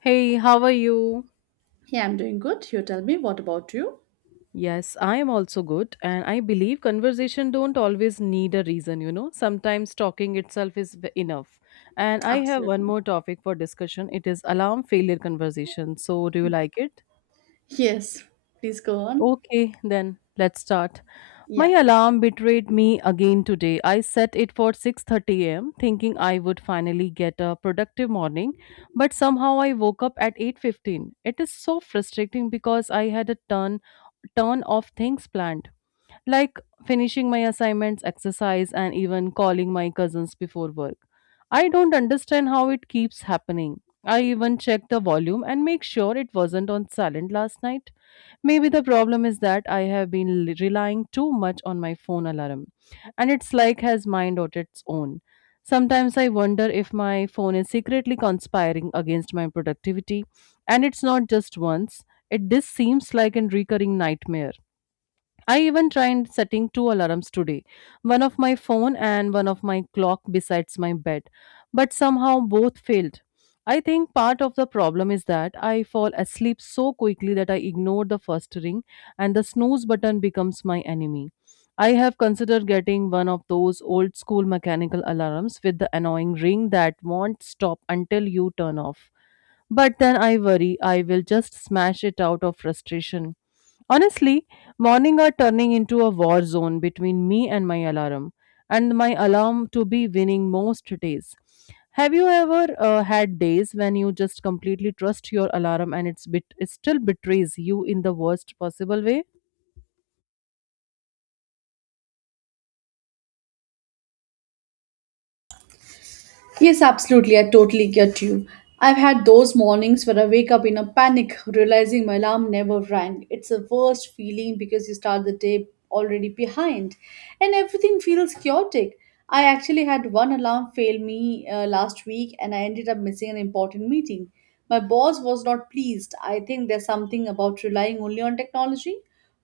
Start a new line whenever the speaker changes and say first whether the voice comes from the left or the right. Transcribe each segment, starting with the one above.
left: Hey, how are you?
right: Yeah, I'm doing good. You tell me, what about you?
left: Yes, I am also good, and I believe conversation don't always need a reason. Sometimes talking itself is enough. And I have one
right: Absolutely.
left: more topic for discussion. It is alarm failure conversation. So, do you like it?
right: Yes, please go on.
left: Okay, then let's start. My
right: Yeah.
left: alarm betrayed me again today. I set it for 6:30 a.m. thinking I would finally get a productive morning, but somehow I woke up at 8:15. It is so frustrating because I had a turn of things planned, like finishing my assignments, exercise, and even calling my cousins before work. I don't understand how it keeps happening. I even checked the volume and make sure it wasn't on silent last night. Maybe the problem is that I have been relying too much on my phone alarm, and it's like has mind on its own. Sometimes I wonder if my phone is secretly conspiring against my productivity, and it's not just once. It this seems like a recurring nightmare. I even tried setting two alarms today, one of my phone and one of my clock besides my bed, but somehow both failed. I think part of the problem is that I fall asleep so quickly that I ignore the first ring and the snooze button becomes my enemy. I have considered getting one of those old school mechanical alarms with the annoying ring that won't stop until you turn off. But then I worry I will just smash it out of frustration. Honestly, morning are turning into a war zone between me and my alarm to be winning most days. Have you ever had days when you just completely trust your alarm and it still betrays you in the worst possible way?
right: Yes, absolutely. I totally get you. I've had those mornings where I wake up in a panic, realizing my alarm never rang. It's the worst feeling because you start the day already behind and everything feels chaotic. I actually had one alarm fail me last week and I ended up missing an important meeting. My boss was not pleased. I think there's something about relying only on technology.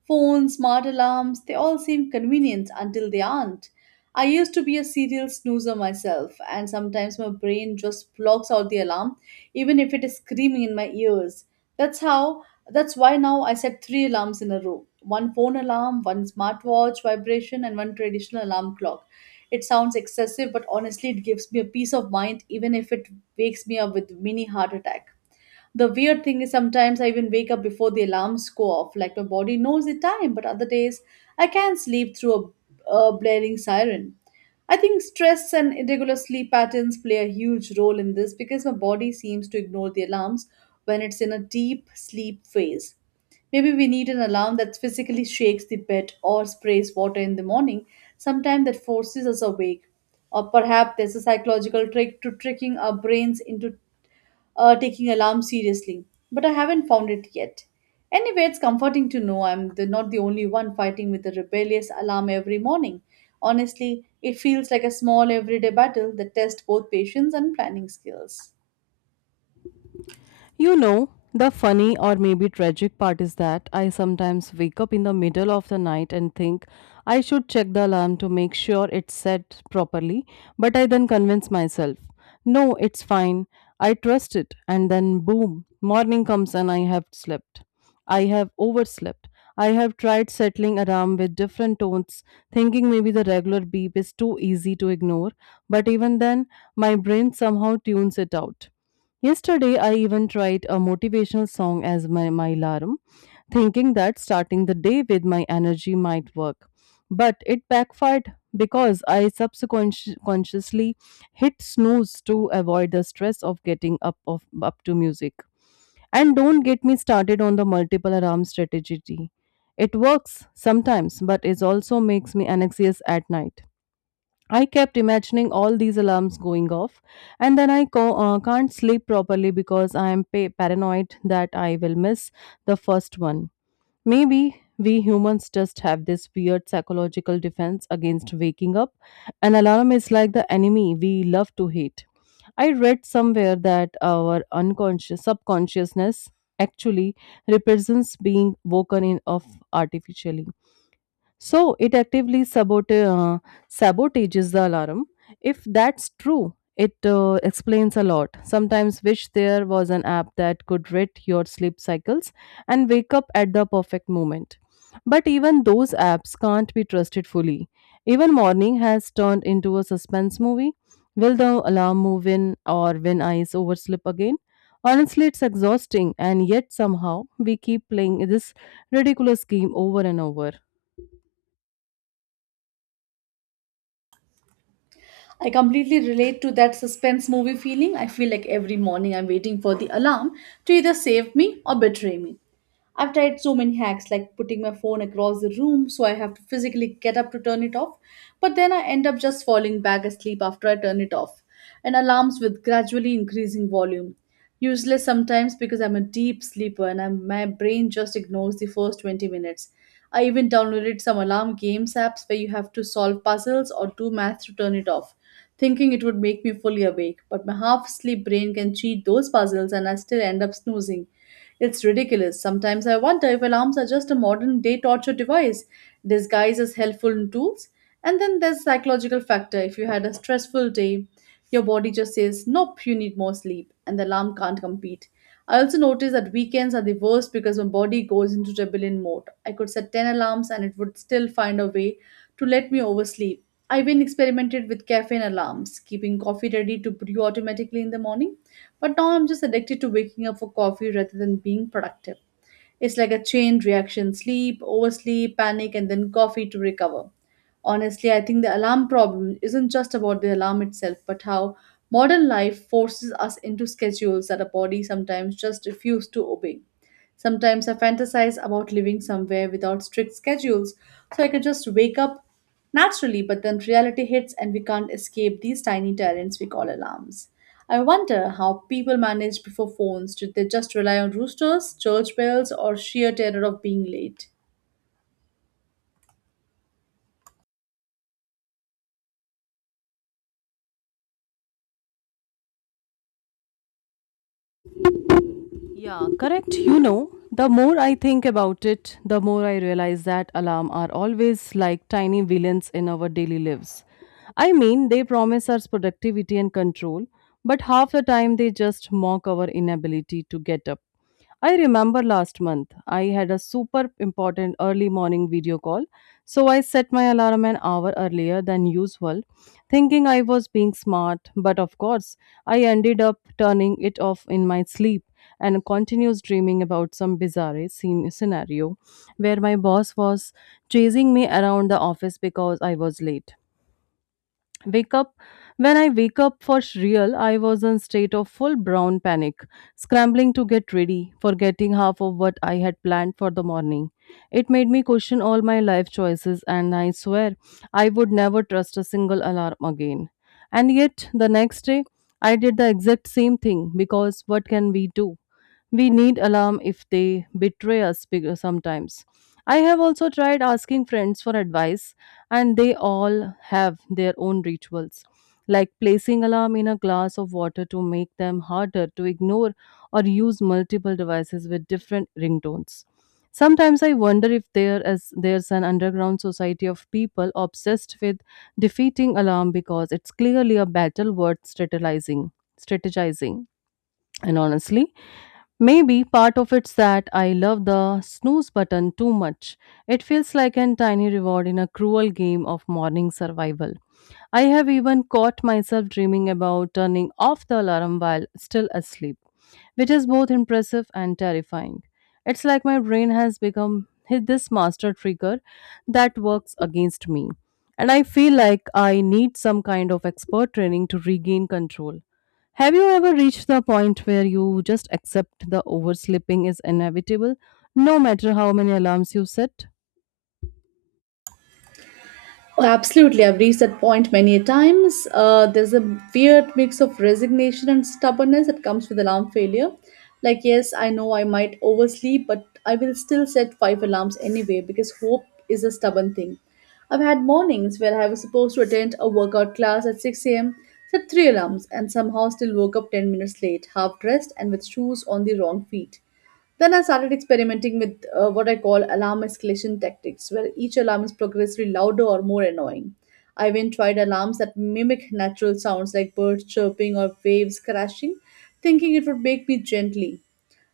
right: Phones, smart alarms, they all seem convenient until they aren't. I used to be a serial snoozer myself, and sometimes my brain just blocks out the alarm, even if it is screaming in my ears. That's how, that's why now I set 3 alarms in a row, one phone alarm, one smartwatch vibration, and one traditional alarm clock. It sounds excessive, but honestly, it gives me a peace of mind even if it wakes me up with mini heart attack. The weird thing is sometimes I even wake up before the alarms go off, like my body knows the time, but other days I can't sleep through a blaring siren. I think stress and irregular sleep patterns play a huge role in this because my body seems to ignore the alarms when it's in a deep sleep phase. Maybe we need an alarm that physically shakes the bed or sprays water in the morning, sometime that forces us awake. Or perhaps there's a psychological trick to tricking our brains into taking alarm seriously, but I haven't found it yet. Anyway, it's comforting to know not the only one fighting with a rebellious alarm every morning. Honestly, it feels like a small everyday battle that tests both patience and planning skills.
left: The funny or maybe tragic part is that I sometimes wake up in the middle of the night and think I should check the alarm to make sure it's set properly, but I then convince myself, no, it's fine, I trust it, and then boom, morning comes and I have slept. I have overslept. I have tried settling alarm with different tones, thinking maybe the regular beep is too easy to ignore, but even then, my brain somehow tunes it out. Yesterday, I even tried a motivational song as my alarm, thinking that starting the day with my energy might work. But it backfired because I subconsciously hit snooze to avoid the stress of getting up of up to music. And don't get me started on the multiple alarm strategy. It works sometimes, but it also makes me anxious at night. I kept imagining all these alarms going off, and then I can't sleep properly because I am paranoid that I will miss the first one. Maybe we humans just have this weird psychological defense against waking up. An alarm is like the enemy we love to hate. I read somewhere that our unconscious subconsciousness actually represents being woken in of artificially so it actively sabotages the alarm. If that's true, it explains a lot. Sometimes wish there was an app that could read your sleep cycles and wake up at the perfect moment. But even those apps can't be trusted fully. Even morning has turned into a suspense movie. Will the alarm move in or when I oversleep again? Honestly, it's exhausting, and yet somehow we keep playing this ridiculous scheme over and over.
right: I completely relate to that suspense movie feeling. I feel like every morning I'm waiting for the alarm to either save me or betray me. I've tried so many hacks like putting my phone across the room so I have to physically get up to turn it off, but then I end up just falling back asleep after I turn it off, and alarms with gradually increasing volume. Useless sometimes because I'm a deep sleeper and my brain just ignores the first 20 minutes. I even downloaded some alarm games apps where you have to solve puzzles or do math to turn it off thinking it would make me fully awake. But my half asleep brain can cheat those puzzles and I still end up snoozing. It's ridiculous. Sometimes I wonder if alarms are just a modern day torture device disguised as helpful tools. And then there's psychological factor. If you had a stressful day, your body just says, "Nope, you need more sleep," and the alarm can't compete. I also notice that weekends are the worst because my body goes into rebellion mode. I could set 10 alarms and it would still find a way to let me oversleep. I've been experimented with caffeine alarms, keeping coffee ready to brew automatically in the morning. But now I'm just addicted to waking up for coffee rather than being productive. It's like a chain reaction, sleep, oversleep, panic, and then coffee to recover. Honestly, I think the alarm problem isn't just about the alarm itself, but how modern life forces us into schedules that our body sometimes just refuses to obey. Sometimes I fantasize about living somewhere without strict schedules, so I could just wake up naturally, but then reality hits and we can't escape these tiny tyrants we call alarms. I wonder how people managed before phones. Did they just rely on roosters, church bells, or sheer terror of being late?
left: Yeah, correct. The more I think about it, the more I realize that alarm are always like tiny villains in our daily lives. I mean, they promise us productivity and control, but half the time they just mock our inability to get up. I remember last month I had a super important early morning video call, so I set my alarm an hour earlier than usual, thinking I was being smart, but of course, I ended up turning it off in my sleep and continues dreaming about some bizarre scene scenario where my boss was chasing me around the office because I was late wake up when I wake up for real. I was in state of full brown panic, scrambling to get ready, forgetting half of what I had planned for the morning. It made me question all my life choices, and I swear I would never trust a single alarm again, and yet the next day I did the exact same thing because what can we do? We need alarm if they betray us sometimes. I have also tried asking friends for advice, and they all have their own rituals, like placing alarm in a glass of water to make them harder to ignore, or use multiple devices with different ringtones. Sometimes I wonder if there's an underground society of people obsessed with defeating alarm because it's clearly a battle worth strategizing, and honestly, maybe part of it's that I love the snooze button too much. It feels like a tiny reward in a cruel game of morning survival. I have even caught myself dreaming about turning off the alarm while still asleep, which is both impressive and terrifying. It's like my brain has become this master trigger that works against me. And I feel like I need some kind of expert training to regain control. Have you ever reached the point where you just accept the oversleeping is inevitable, no matter how many alarms you set?
right: Oh, absolutely, I've reached that point many a times. There's a weird mix of resignation and stubbornness that comes with alarm failure. Like, yes, I know I might oversleep, but I will still set 5 alarms anyway because hope is a stubborn thing. I've had mornings where I was supposed to attend a workout class at 6 a.m., set three alarms, and somehow still woke up 10 minutes late, half dressed and with shoes on the wrong feet. Then I started experimenting with what I call alarm escalation tactics, where each alarm is progressively louder or more annoying. I even tried alarms that mimic natural sounds like birds chirping or waves crashing, thinking it would wake me gently.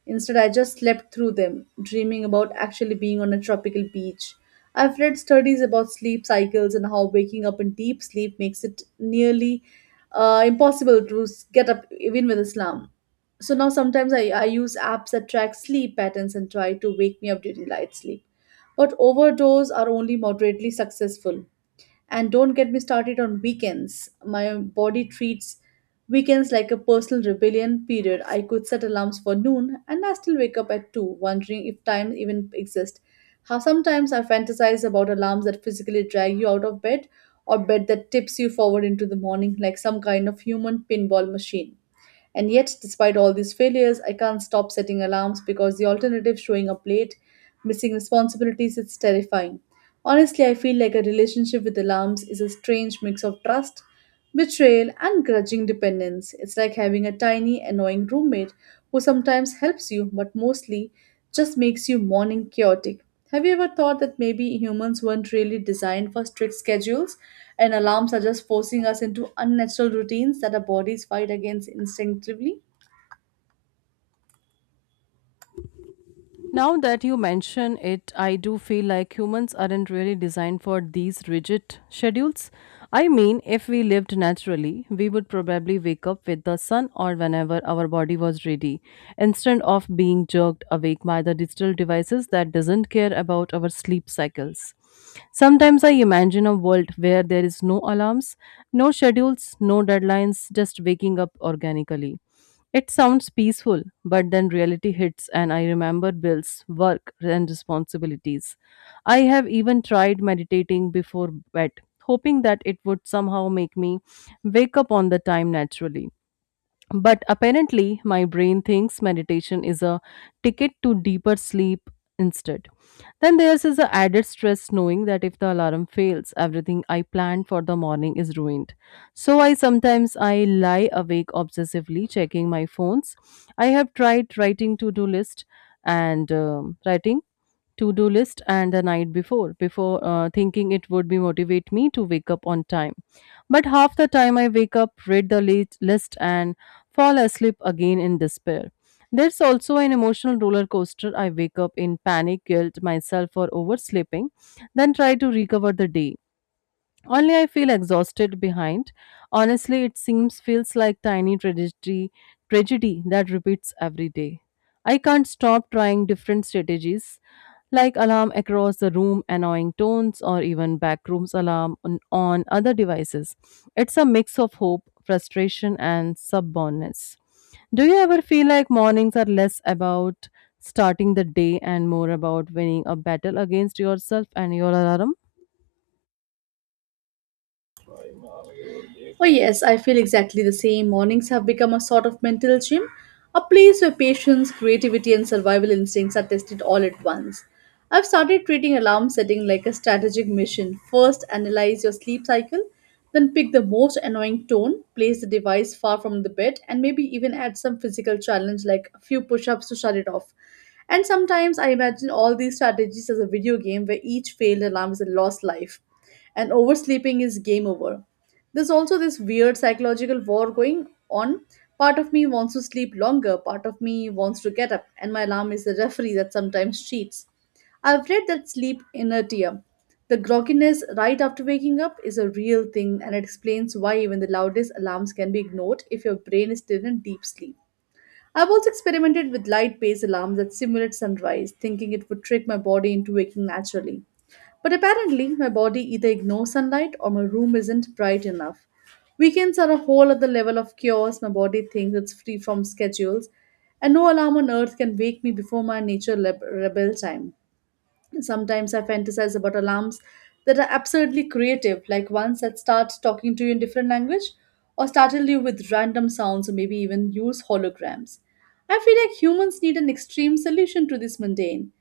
right: Instead, I just slept through them, dreaming about actually being on a tropical beach. I've read studies about sleep cycles and how waking up in deep sleep makes it nearly impossible to get up even with Islam. So now sometimes I use apps that track sleep patterns and try to wake me up during light sleep. But overdose are only moderately successful. And don't get me started on weekends. My body treats weekends like a personal rebellion period. I could set alarms for noon and I still wake up at 2, wondering if time even exists. How sometimes I fantasize about alarms that physically drag you out of bed or bed that tips you forward into the morning like some kind of human pinball machine. And yet, despite all these failures, I can't stop setting alarms because the alternative, showing up late, missing responsibilities, it's terrifying. Honestly, I feel like a relationship with alarms is a strange mix of trust, betrayal, and grudging dependence. It's like having a tiny, annoying roommate who sometimes helps you but mostly just makes your morning chaotic. Have you ever thought that maybe humans weren't really designed for strict schedules and alarms are just forcing us into unnatural routines that our bodies fight against instinctively?
left: Now that you mention it, I do feel like humans aren't really designed for these rigid schedules. I mean, if we lived naturally, we would probably wake up with the sun or whenever our body was ready, instead of being jerked awake by the digital devices that doesn't care about our sleep cycles. Sometimes I imagine a world where there is no alarms, no schedules, no deadlines, just waking up organically. It sounds peaceful, but then reality hits, and I remember bills, work, and responsibilities. I have even tried meditating before bed, hoping that it would somehow make me wake up on the time naturally. But apparently, my brain thinks meditation is a ticket to deeper sleep instead. Then there's is the added stress knowing that if the alarm fails, everything I planned for the morning is ruined. So I sometimes I lie awake obsessively checking my phones. I have tried writing to-do list and the night before, thinking it would be motivate me to wake up on time, but half the time I wake up, read the late list, and fall asleep again in despair. There's also an emotional roller coaster. I wake up in panic, guilt myself for oversleeping, then try to recover the day, only I feel exhausted behind. Honestly, it seems feels like tiny tragedy, that repeats every day. I can't stop trying different strategies like alarm across the room, annoying tones, or even backrooms alarm on other devices. It's a mix of hope, frustration, and subbonness. Do you ever feel like mornings are less about starting the day and more about winning a battle against yourself and your alarm?
right: Oh, yes, I feel exactly the same. Mornings have become a sort of mental gym, a place where patience, creativity, and survival instincts are tested all at once. I've started treating alarm setting like a strategic mission. First, analyze your sleep cycle, then pick the most annoying tone, place the device far from the bed, and maybe even add some physical challenge like a few push ups to shut it off. And sometimes I imagine all these strategies as a video game where each failed alarm is a lost life and oversleeping is game over. There's also this weird psychological war going on. Part of me wants to sleep longer, part of me wants to get up, and my alarm is the referee that sometimes cheats. I've read that sleep inertia, the grogginess right after waking up, is a real thing and it explains why even the loudest alarms can be ignored if your brain is still in deep sleep. I've also experimented with light based alarms that simulate sunrise, thinking it would trick my body into waking naturally. But apparently, my body either ignores sunlight or my room isn't bright enough. Weekends are a whole other level of chaos. My body thinks it's free from schedules, and no alarm on earth can wake me before my rebel time. Sometimes I fantasize about alarms that are absurdly creative, like ones that start talking to you in different language or startle you with random sounds or maybe even use holograms. I feel like humans need an extreme solution to this mundane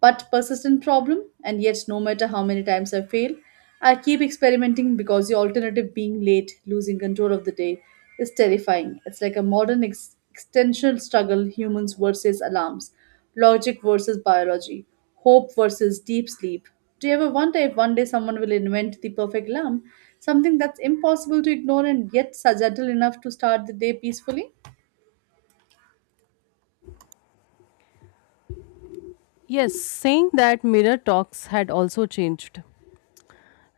right: but persistent problem, and yet, no matter how many times I fail, I keep experimenting because the alternative, being late, losing control of the day, is terrifying. It's like a modern extension struggle, humans versus alarms, logic versus biology, hope versus deep sleep. Do you ever wonder if one day someone will invent the perfect alarm? Something that's impossible to ignore and yet subtle enough to start the day peacefully?
left: Yes, saying that mirror talks had also changed.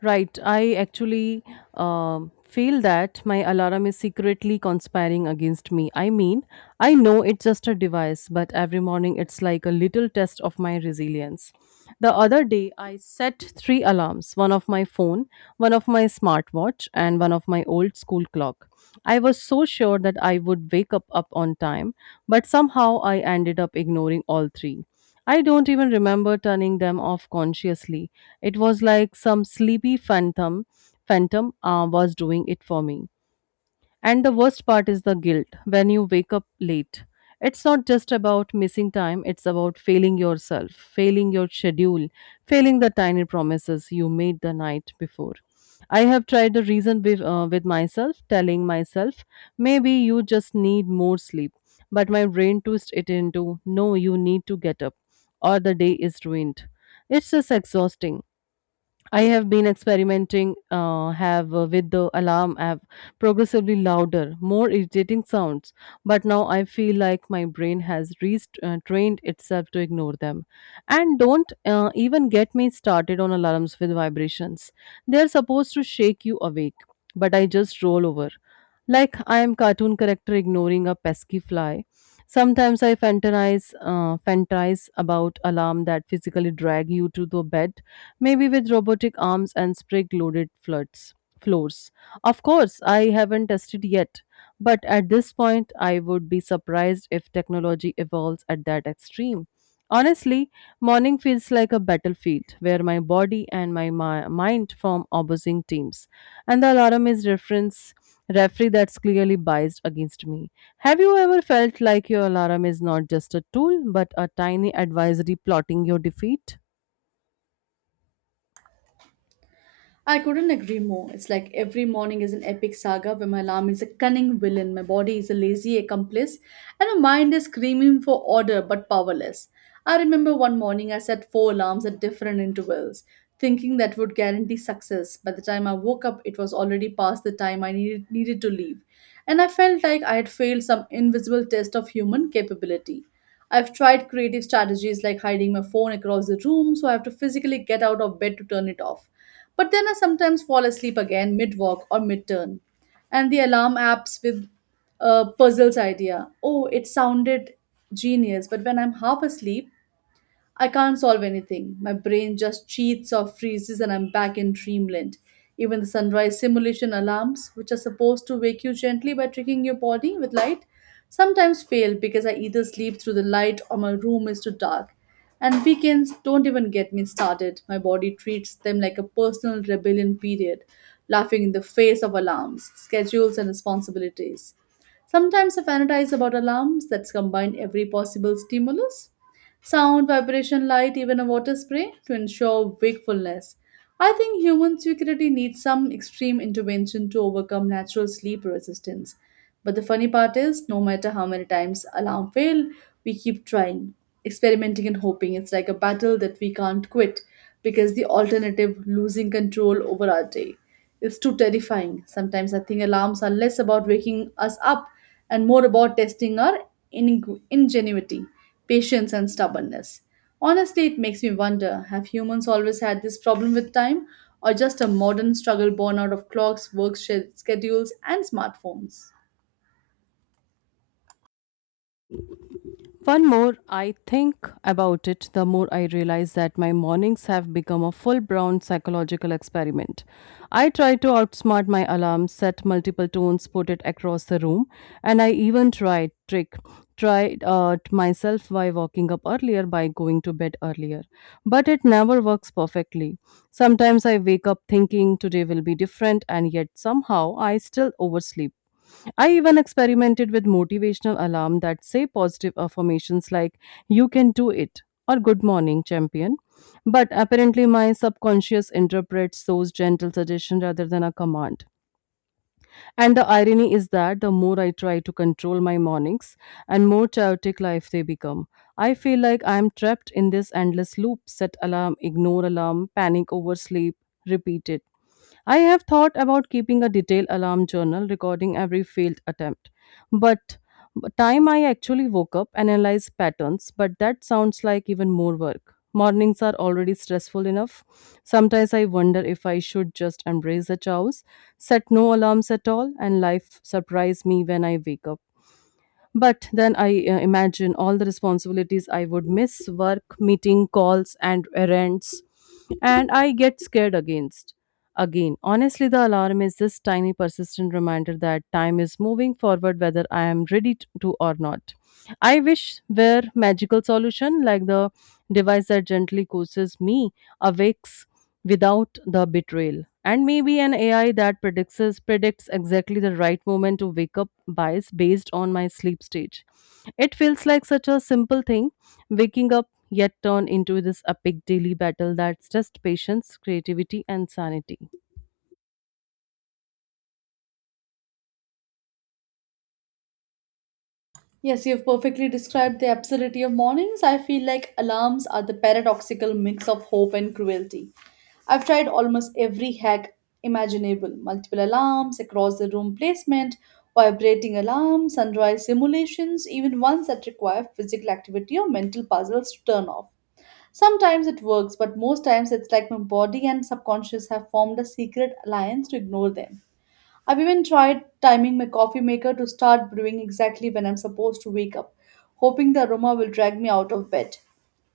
left: Right. I actually um feel that my alarm is secretly conspiring against me. I mean, I know it's just a device, but every morning it's like a little test of my resilience. The other day, I set three alarms, one of my phone, one of my smartwatch, and one of my old school clock. I was so sure that I would wake up on time, but somehow I ended up ignoring all three. I don't even remember turning them off consciously. It was like some sleepy phantom was doing it for me. And the worst part is the guilt when you wake up late. It's not just about missing time, it's about failing yourself, failing your schedule, failing the tiny promises you made the night before. I have tried to reason with myself, telling myself, maybe you just need more sleep. But my brain twists it into, no, you need to get up, or the day is ruined. It's just exhausting. I have been experimenting have with the alarm app, progressively louder, more irritating sounds, but now I feel like my brain has trained itself to ignore them. And don't even get me started on alarms with vibrations. They are supposed to shake you awake, but I just roll over like I am cartoon character ignoring a pesky fly. Sometimes I fantasize about alarm that physically drag you to the bed, maybe with robotic arms and sprig loaded floods floors. Of course, I haven't tested yet, but at this point I would be surprised if technology evolves at that extreme. Honestly, morning feels like a battlefield where my body and my mind form opposing teams, and the alarm is reference referee that's clearly biased against me. Have you ever felt like your alarm is not just a tool but a tiny advisory plotting your defeat?
right: I couldn't agree more. It's like every morning is an epic saga where my alarm is a cunning villain, my body is a lazy accomplice, and my mind is screaming for order but powerless. I remember one morning I set 4 alarms at different intervals, thinking that would guarantee success. By the time I woke up, it was already past the time I needed to leave, and I felt like I had failed some invisible test of human capability. I've tried creative strategies like hiding my phone across the room so I have to physically get out of bed to turn it off, but then I sometimes fall asleep again mid walk or mid turn. And the alarm apps with puzzles idea. Oh, it sounded genius, but when I'm half asleep, I can't solve anything. My brain just cheats or freezes, and I'm back in dreamland. Even the sunrise simulation alarms, which are supposed to wake you gently by tricking your body with light, sometimes fail because I either sleep through the light or my room is too dark. And weekends don't even get me started. My body treats them like a personal rebellion period, laughing in the face of alarms, schedules, and responsibilities. Sometimes I fantasize about alarms that combine every possible stimulus sound, vibration, light, even a water spray to ensure wakefulness. I think human security needs some extreme intervention to overcome natural sleep resistance. But the funny part is, no matter how many times alarm fail, we keep trying, experimenting and hoping. It's like a battle that we can't quit because the alternative, losing control over our day, is too terrifying. Sometimes I think alarms are less about waking us up and more about testing our ingenuity, patience, and stubbornness. Honestly, it makes me wonder, have humans always had this problem with time, or just a modern struggle born out of clocks, schedules, and smartphones?
left: One more I think about it, the more I realize that my mornings have become a full blown psychological experiment. I try to outsmart my alarm, set multiple tones, put it across the room, and I even try trick tried myself by waking up earlier by going to bed earlier but it never works perfectly sometimes I wake up thinking today will be different and yet somehow I still oversleep. I even experimented with motivational alarm that say positive affirmations like you can do it or good morning champion. But apparently my subconscious interprets those gentle suggestions rather than a command. And the irony is that the more I try to control my mornings and more chaotic life they become. I feel like I am trapped in this endless loop set alarm, ignore alarm, panic over sleep, repeat it. I have thought about keeping a detailed alarm journal recording every failed attempt, but but time I actually woke up and analyzed patterns, but that sounds like even more work. Mornings are already stressful enough. Sometimes I wonder if I should just embrace the chaos, set no alarms at all, and life surprise me when I wake up. But then I imagine all the responsibilities I would miss work, meeting, calls, and errands. And I get scared against. Again, honestly, the alarm is this tiny, persistent reminder that time is moving forward whether I am ready to or not. I wish were magical solution like the device that gently coaxes me awakes without the betrayal. And maybe an AI that predicts exactly the right moment to wake up bias based on my sleep stage. It feels like such a simple thing, waking up yet turn into this epic daily battle that's just patience, creativity, and sanity.
right: Yes, you've perfectly described the absurdity of mornings. I feel like alarms are the paradoxical mix of hope and cruelty. I've tried almost every hack imaginable, multiple alarms, across the room placement, vibrating alarms, sunrise simulations, even ones that require physical activity or mental puzzles to turn off. Sometimes it works, but most times it's like my body and subconscious have formed a secret alliance to ignore them. I've even tried timing my coffee maker to start brewing exactly when I'm supposed to wake up, hoping the aroma will drag me out of bed.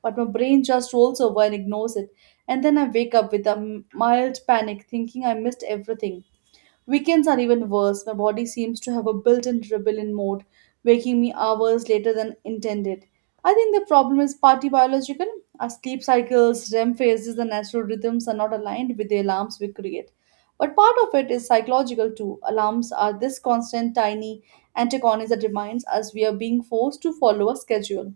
right: But my brain just rolls over and ignores it, and then I wake up with a mild panic thinking I missed everything. Weekends are even worse. My body seems to have a built in rebellion mode, waking me hours later than intended. I think the problem is partly biological. Our sleep cycles, REM phases, and natural rhythms are not aligned with the alarms we create. But part of it is psychological too. Alarms are this constant, tiny antagonist that reminds us we are being forced to follow a schedule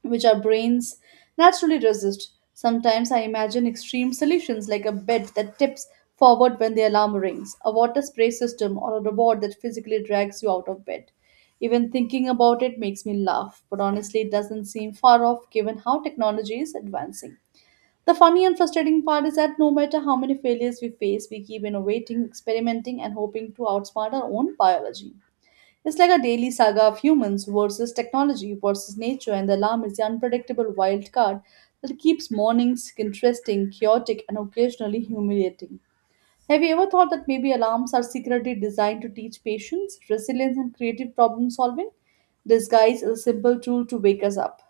right: which our brains naturally resist. Sometimes I imagine extreme solutions like a bed that tips forward when the alarm rings, a water spray system, or a robot that physically drags you out of bed. Even thinking about it makes me laugh, but honestly, it doesn't seem far off given how technology is advancing. The funny and frustrating part is that no matter how many failures we face, we keep innovating, experimenting, and hoping to outsmart our own biology. It's like a daily saga of humans versus technology versus nature, and the alarm is the unpredictable wild card that keeps mornings interesting, chaotic, and occasionally humiliating. Have you ever thought that maybe alarms are secretly designed to teach patience, resilience, and creative problem solving, disguised as a simple tool to wake us up?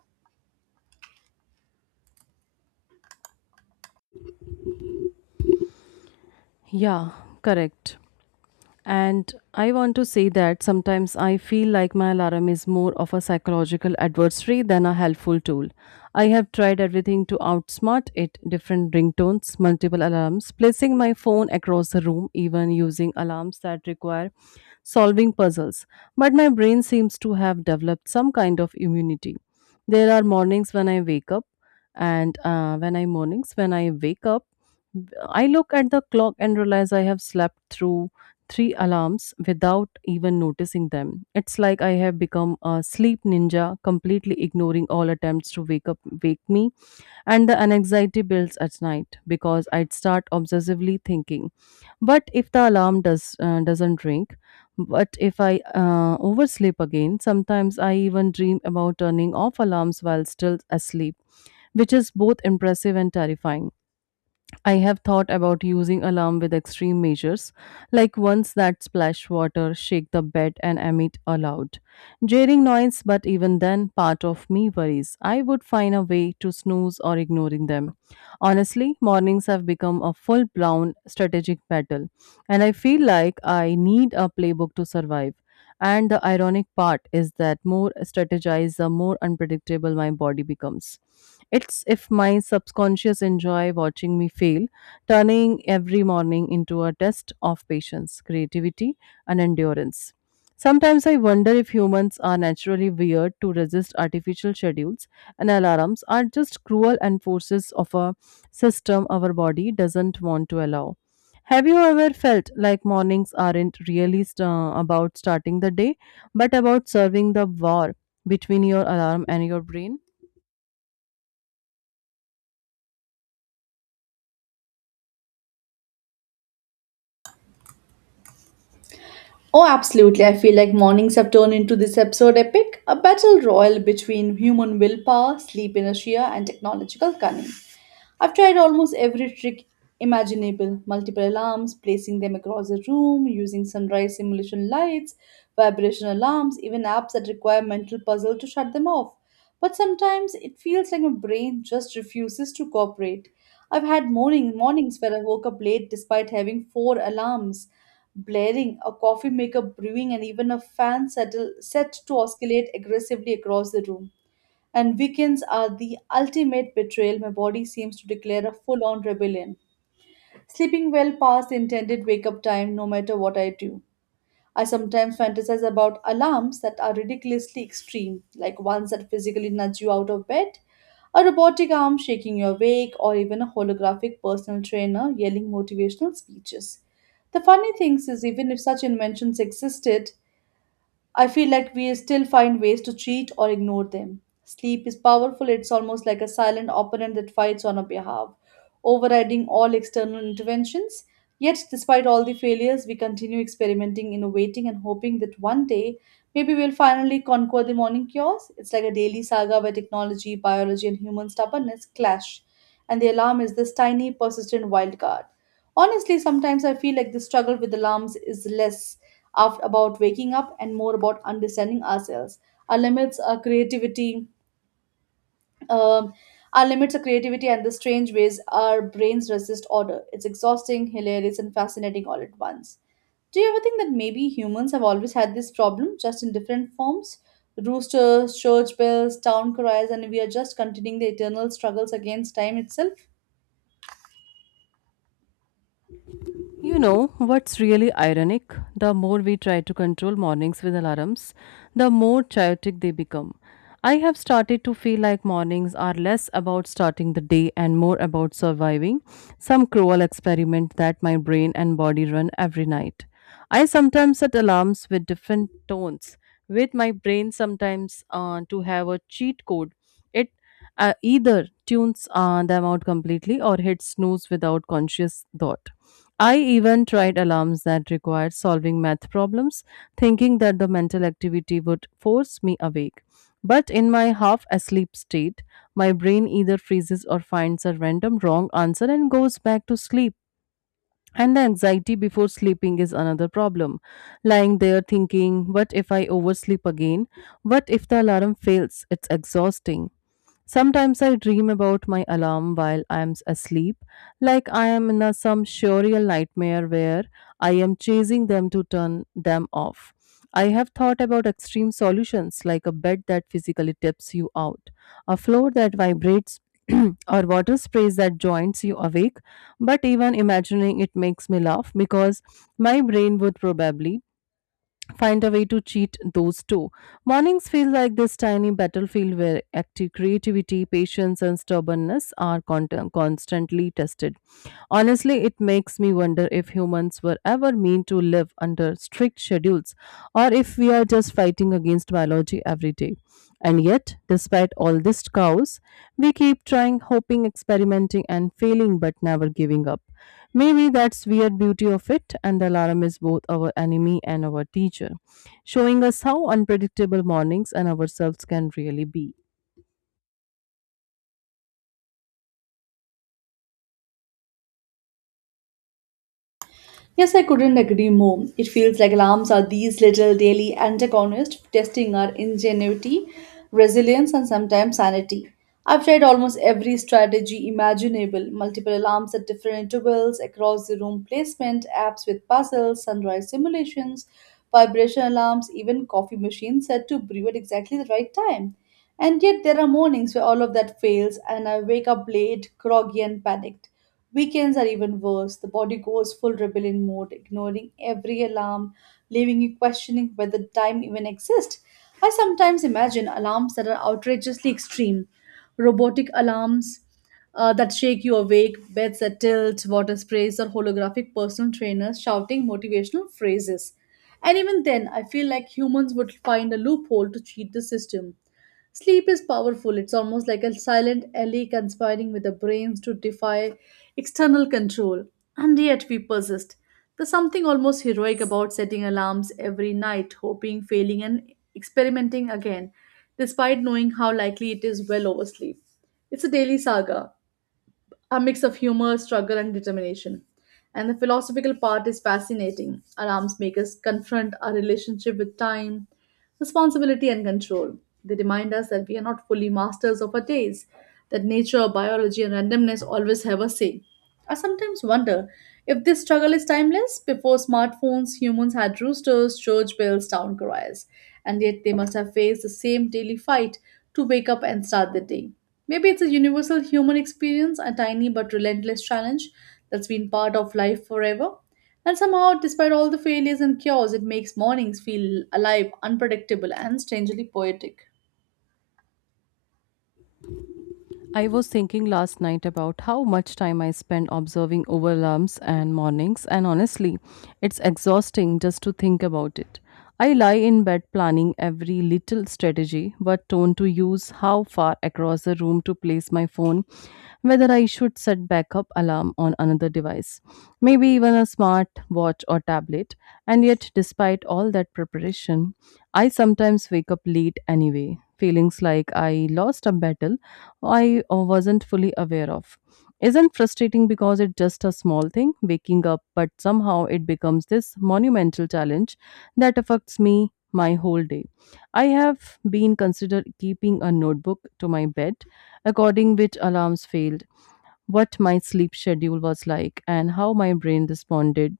left: Yeah, correct. And I want to say that sometimes I feel like my alarm is more of a psychological adversary than a helpful tool. I have tried everything to outsmart it different ringtones, multiple alarms, placing my phone across the room, even using alarms that require solving puzzles, but my brain seems to have developed some kind of immunity. There are mornings when I wake up, and when I mornings when I wake up, I look at the clock and realize I have slept through three alarms without even noticing them. It's like I have become a sleep ninja, completely ignoring all attempts to wake me and the anxiety builds at night because I'd start obsessively thinking. But if the alarm doesn't ring, but if I oversleep again, sometimes I even dream about turning off alarms while still asleep, which is both impressive and terrifying. I have thought about using alarm with extreme measures, like ones that splash water, shake the bed, and emit a loud, jarring noise. But even then, part of me worries I would find a way to snooze or ignoring them. Honestly, mornings have become a full-blown strategic battle, and I feel like I need a playbook to survive. And the ironic part is that more strategized, the more unpredictable my body becomes. It's if my subconscious enjoy watching me fail, turning every morning into a test of patience, creativity, and endurance. Sometimes I wonder if humans are naturally weird to resist artificial schedules and alarms are just cruel enforces of a system our body doesn't want to allow. Have you ever felt like mornings aren't really about starting the day, but about serving the war between your alarm and your brain?
right: Oh, absolutely. I feel like mornings have turned into this absurd epic, a battle royal between human willpower, sleep inertia, and technological cunning. I've tried almost every trick imaginable, multiple alarms, placing them across the room, using sunrise simulation lights, vibration alarms, even apps that require mental puzzle to shut them off. But sometimes it feels like my brain just refuses to cooperate. I've had mornings where I woke up late despite having four alarms blaring, a coffee maker brewing, and even a set to oscillate aggressively across the room, and weekends are the ultimate betrayal. My body seems to declare a full on rebellion, sleeping well past the intended wake up time, no matter what I do. I sometimes fantasize about alarms that are ridiculously extreme, like ones that physically nudge you out of bed, a robotic arm shaking you awake, or even a holographic personal trainer yelling motivational speeches. The funny thing is, even if such inventions existed, I feel like we still find ways to cheat or ignore them. Sleep is powerful. It's almost like a silent opponent that fights on our behalf, overriding all external interventions. Yet, despite all the failures, we continue experimenting, innovating, and hoping that one day maybe we'll finally conquer the morning chaos. It's like a daily saga where technology, biology, and human stubbornness clash, and the alarm is this tiny, persistent wild card. Honestly, sometimes I feel like the struggle with alarms is less about waking up and more about understanding ourselves, our limits, our creativity, um, our limits, our creativity, and the strange ways our brains resist order. It's exhausting, hilarious, and fascinating all at once. Do you ever think that maybe humans have always had this problem, just in different forms? Roosters, church bells, town cries, and we are just continuing the eternal struggles against time itself.
left: You know what's really ironic? The more we try to control mornings with alarms, the more chaotic they become. I have started to feel like mornings are less about starting the day and more about surviving some cruel experiment that my brain and body run every night. I sometimes set alarms with different tones, with my brain sometimes to have a cheat code. It either tunes them out completely or hits snooze without conscious thought. I even tried alarms that required solving math problems, thinking that the mental activity would force me awake. But in my half asleep state, my brain either freezes or finds a random wrong answer and goes back to sleep. And the anxiety before sleeping is another problem. Lying there thinking, what if I oversleep again? What if the alarm fails? It's exhausting. Sometimes I dream about my alarm while I am asleep, like I am in a, some surreal nightmare where I am chasing them to turn them off. I have thought about extreme solutions like a bed that physically tips you out, a floor that vibrates, or water sprays that joints you awake. But even imagining it makes me laugh because my brain would probably find a way to cheat those two. Mornings feel like this tiny battlefield where active creativity, patience, and stubbornness are constantly tested. Honestly, it makes me wonder if humans were ever meant to live under strict schedules or if we are just fighting against biology every day. And yet, despite all this chaos, we keep trying, hoping, experimenting, and failing but never giving up. Maybe that's weird beauty of it, and the alarm is both our enemy and our teacher, showing us how unpredictable mornings and ourselves can really be.
right: Yes, I couldn't agree more. It feels like alarms are these little daily antagonists testing our ingenuity, resilience, and sometimes sanity. I've tried almost every strategy imaginable, multiple alarms at different intervals, across the room placement, apps with puzzles, sunrise simulations, vibration alarms, even coffee machines set to brew at exactly the right time. And yet, there are mornings where all of that fails and I wake up late, groggy, and panicked. Weekends are even worse. The body goes full rebellion mode, ignoring every alarm, leaving you questioning whether time even exists. I sometimes imagine alarms that are outrageously extreme, robotic alarms that shake you awake, beds that tilt, water sprays, or holographic personal trainers shouting motivational phrases. And even then, I feel like humans would find a loophole to cheat the system. Sleep is powerful. It's almost like a silent ally conspiring with the brains to defy external control. And yet we persist. There's something almost heroic about setting alarms every night, hoping, failing, and experimenting again, despite knowing how likely it is well oversleep. It's a daily saga, a mix of humor, struggle, and determination. And the philosophical part is fascinating. Our arms makers confront our relationship with time, responsibility, and control. They remind us that we are not fully masters of our days, that nature, biology, and randomness always have a say. I sometimes wonder if this struggle is timeless. Before smartphones, humans had roosters, church bells, town criers, and yet they must have faced the same daily fight to wake up and start the day. Maybe it's a universal human experience, a tiny but relentless challenge that's been part of life forever. And somehow, despite all the failures and chaos, it makes mornings feel alive, unpredictable, and strangely poetic.
left: I was thinking last night about how much time I spend observing overlaps and mornings, and honestly, it's exhausting just to think about it. I lie in bed planning every little strategy, what tone to use, how far across the room to place my phone, whether I should set backup alarm on another device, maybe even a smart watch or tablet. And yet, despite all that preparation, I sometimes wake up late anyway, feelings like I lost a battle I wasn't fully aware of. Isn't frustrating because it's just a small thing, waking up, but somehow it becomes this monumental challenge that affects me my whole day. I have been considered keeping a notebook to my bed, according which alarms failed, what my sleep schedule was like, and how my brain responded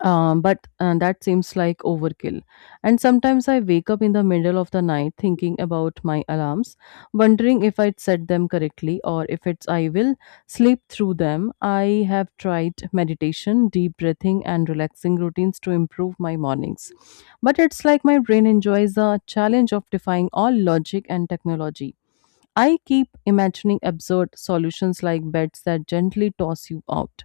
left: but that seems like overkill. And sometimes I wake up in the middle of the night thinking about my alarms, wondering if I'd set them correctly or if it's I will sleep through them. I have tried meditation, deep breathing, and relaxing routines to improve my mornings. But it's like my brain enjoys the challenge of defying all logic and technology. I keep imagining absurd solutions like beds that gently toss you out,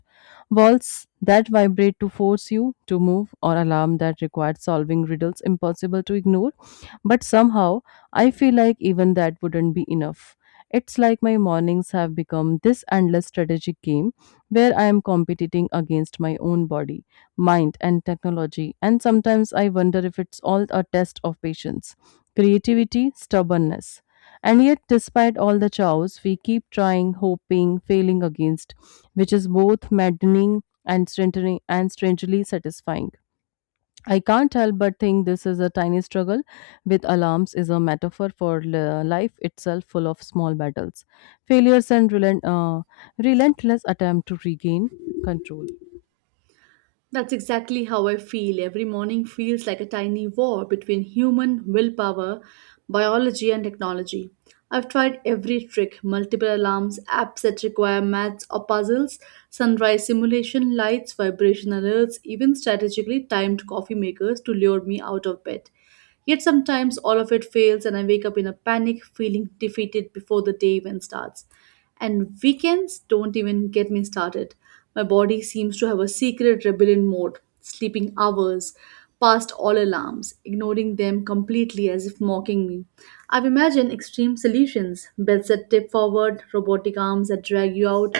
left: walls that vibrate to force you to move, or alarm that required solving riddles impossible to ignore. But somehow, I feel like even that wouldn't be enough. It's like my mornings have become this endless strategic game where I am competing against my own body, mind, and technology. And sometimes I wonder if it's all a test of patience, creativity, stubbornness and yet, despite all the chows, we keep trying, hoping, failing against, which is both maddening and strangely satisfying. I can't help but think this is a tiny struggle with alarms is a metaphor for life itself, full of small battles, failures, and relentless attempt to regain control.
right: That's exactly how I feel. Every morning feels like a tiny war between human willpower, biology, and technology. I've tried every trick, multiple alarms, apps that require maths or puzzles, sunrise simulation, lights, vibration alerts, even strategically timed coffee makers to lure me out of bed. Yet sometimes all of it fails, and I wake up in a panic, feeling defeated before the day even starts. And weekends don't even get me started. My body seems to have a secret rebellion mode, sleeping hours past all alarms, ignoring them completely as if mocking me. I've imagined extreme solutions, beds that tip forward, robotic arms that drag you out,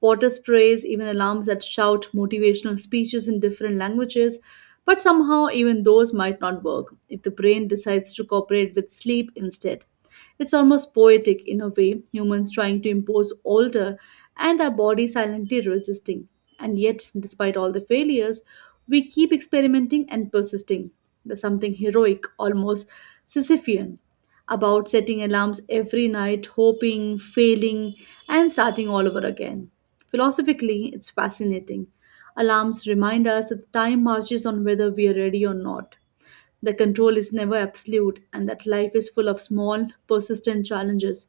right: water sprays, even alarms that shout motivational speeches in different languages. But somehow, even those might not work if the brain decides to cooperate with sleep instead. It's almost poetic in a way, humans trying to impose order and our body silently resisting. And yet, despite all the failures, we keep experimenting and persisting. There's something heroic, almost Sisyphean, about setting alarms every night, hoping, failing, and starting all over again. Philosophically, it's fascinating. Alarms remind us that time marches on whether we are ready or not, the control is never absolute, and that life is full of small, persistent challenges.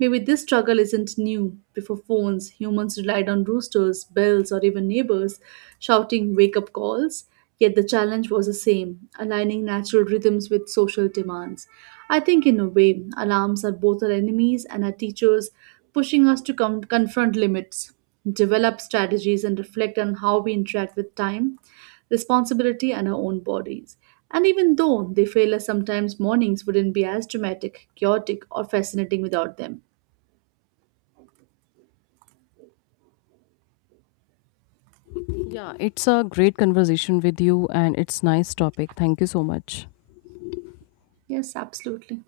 right: Maybe this struggle isn't new. Before phones, humans relied on roosters, bells, or even neighbors shouting wake up calls. Yet the challenge was the same, aligning natural rhythms with social demands. I think, in a way, alarms are both our enemies and our teachers, pushing us to confront limits, develop strategies, and reflect on how we interact with time, responsibility, and our own bodies. And even though they fail us sometimes, mornings wouldn't be as dramatic, chaotic, or fascinating without them.
left: Yeah, it's a great conversation with you, and it's nice topic. Thank you so much.
right: Yes, absolutely.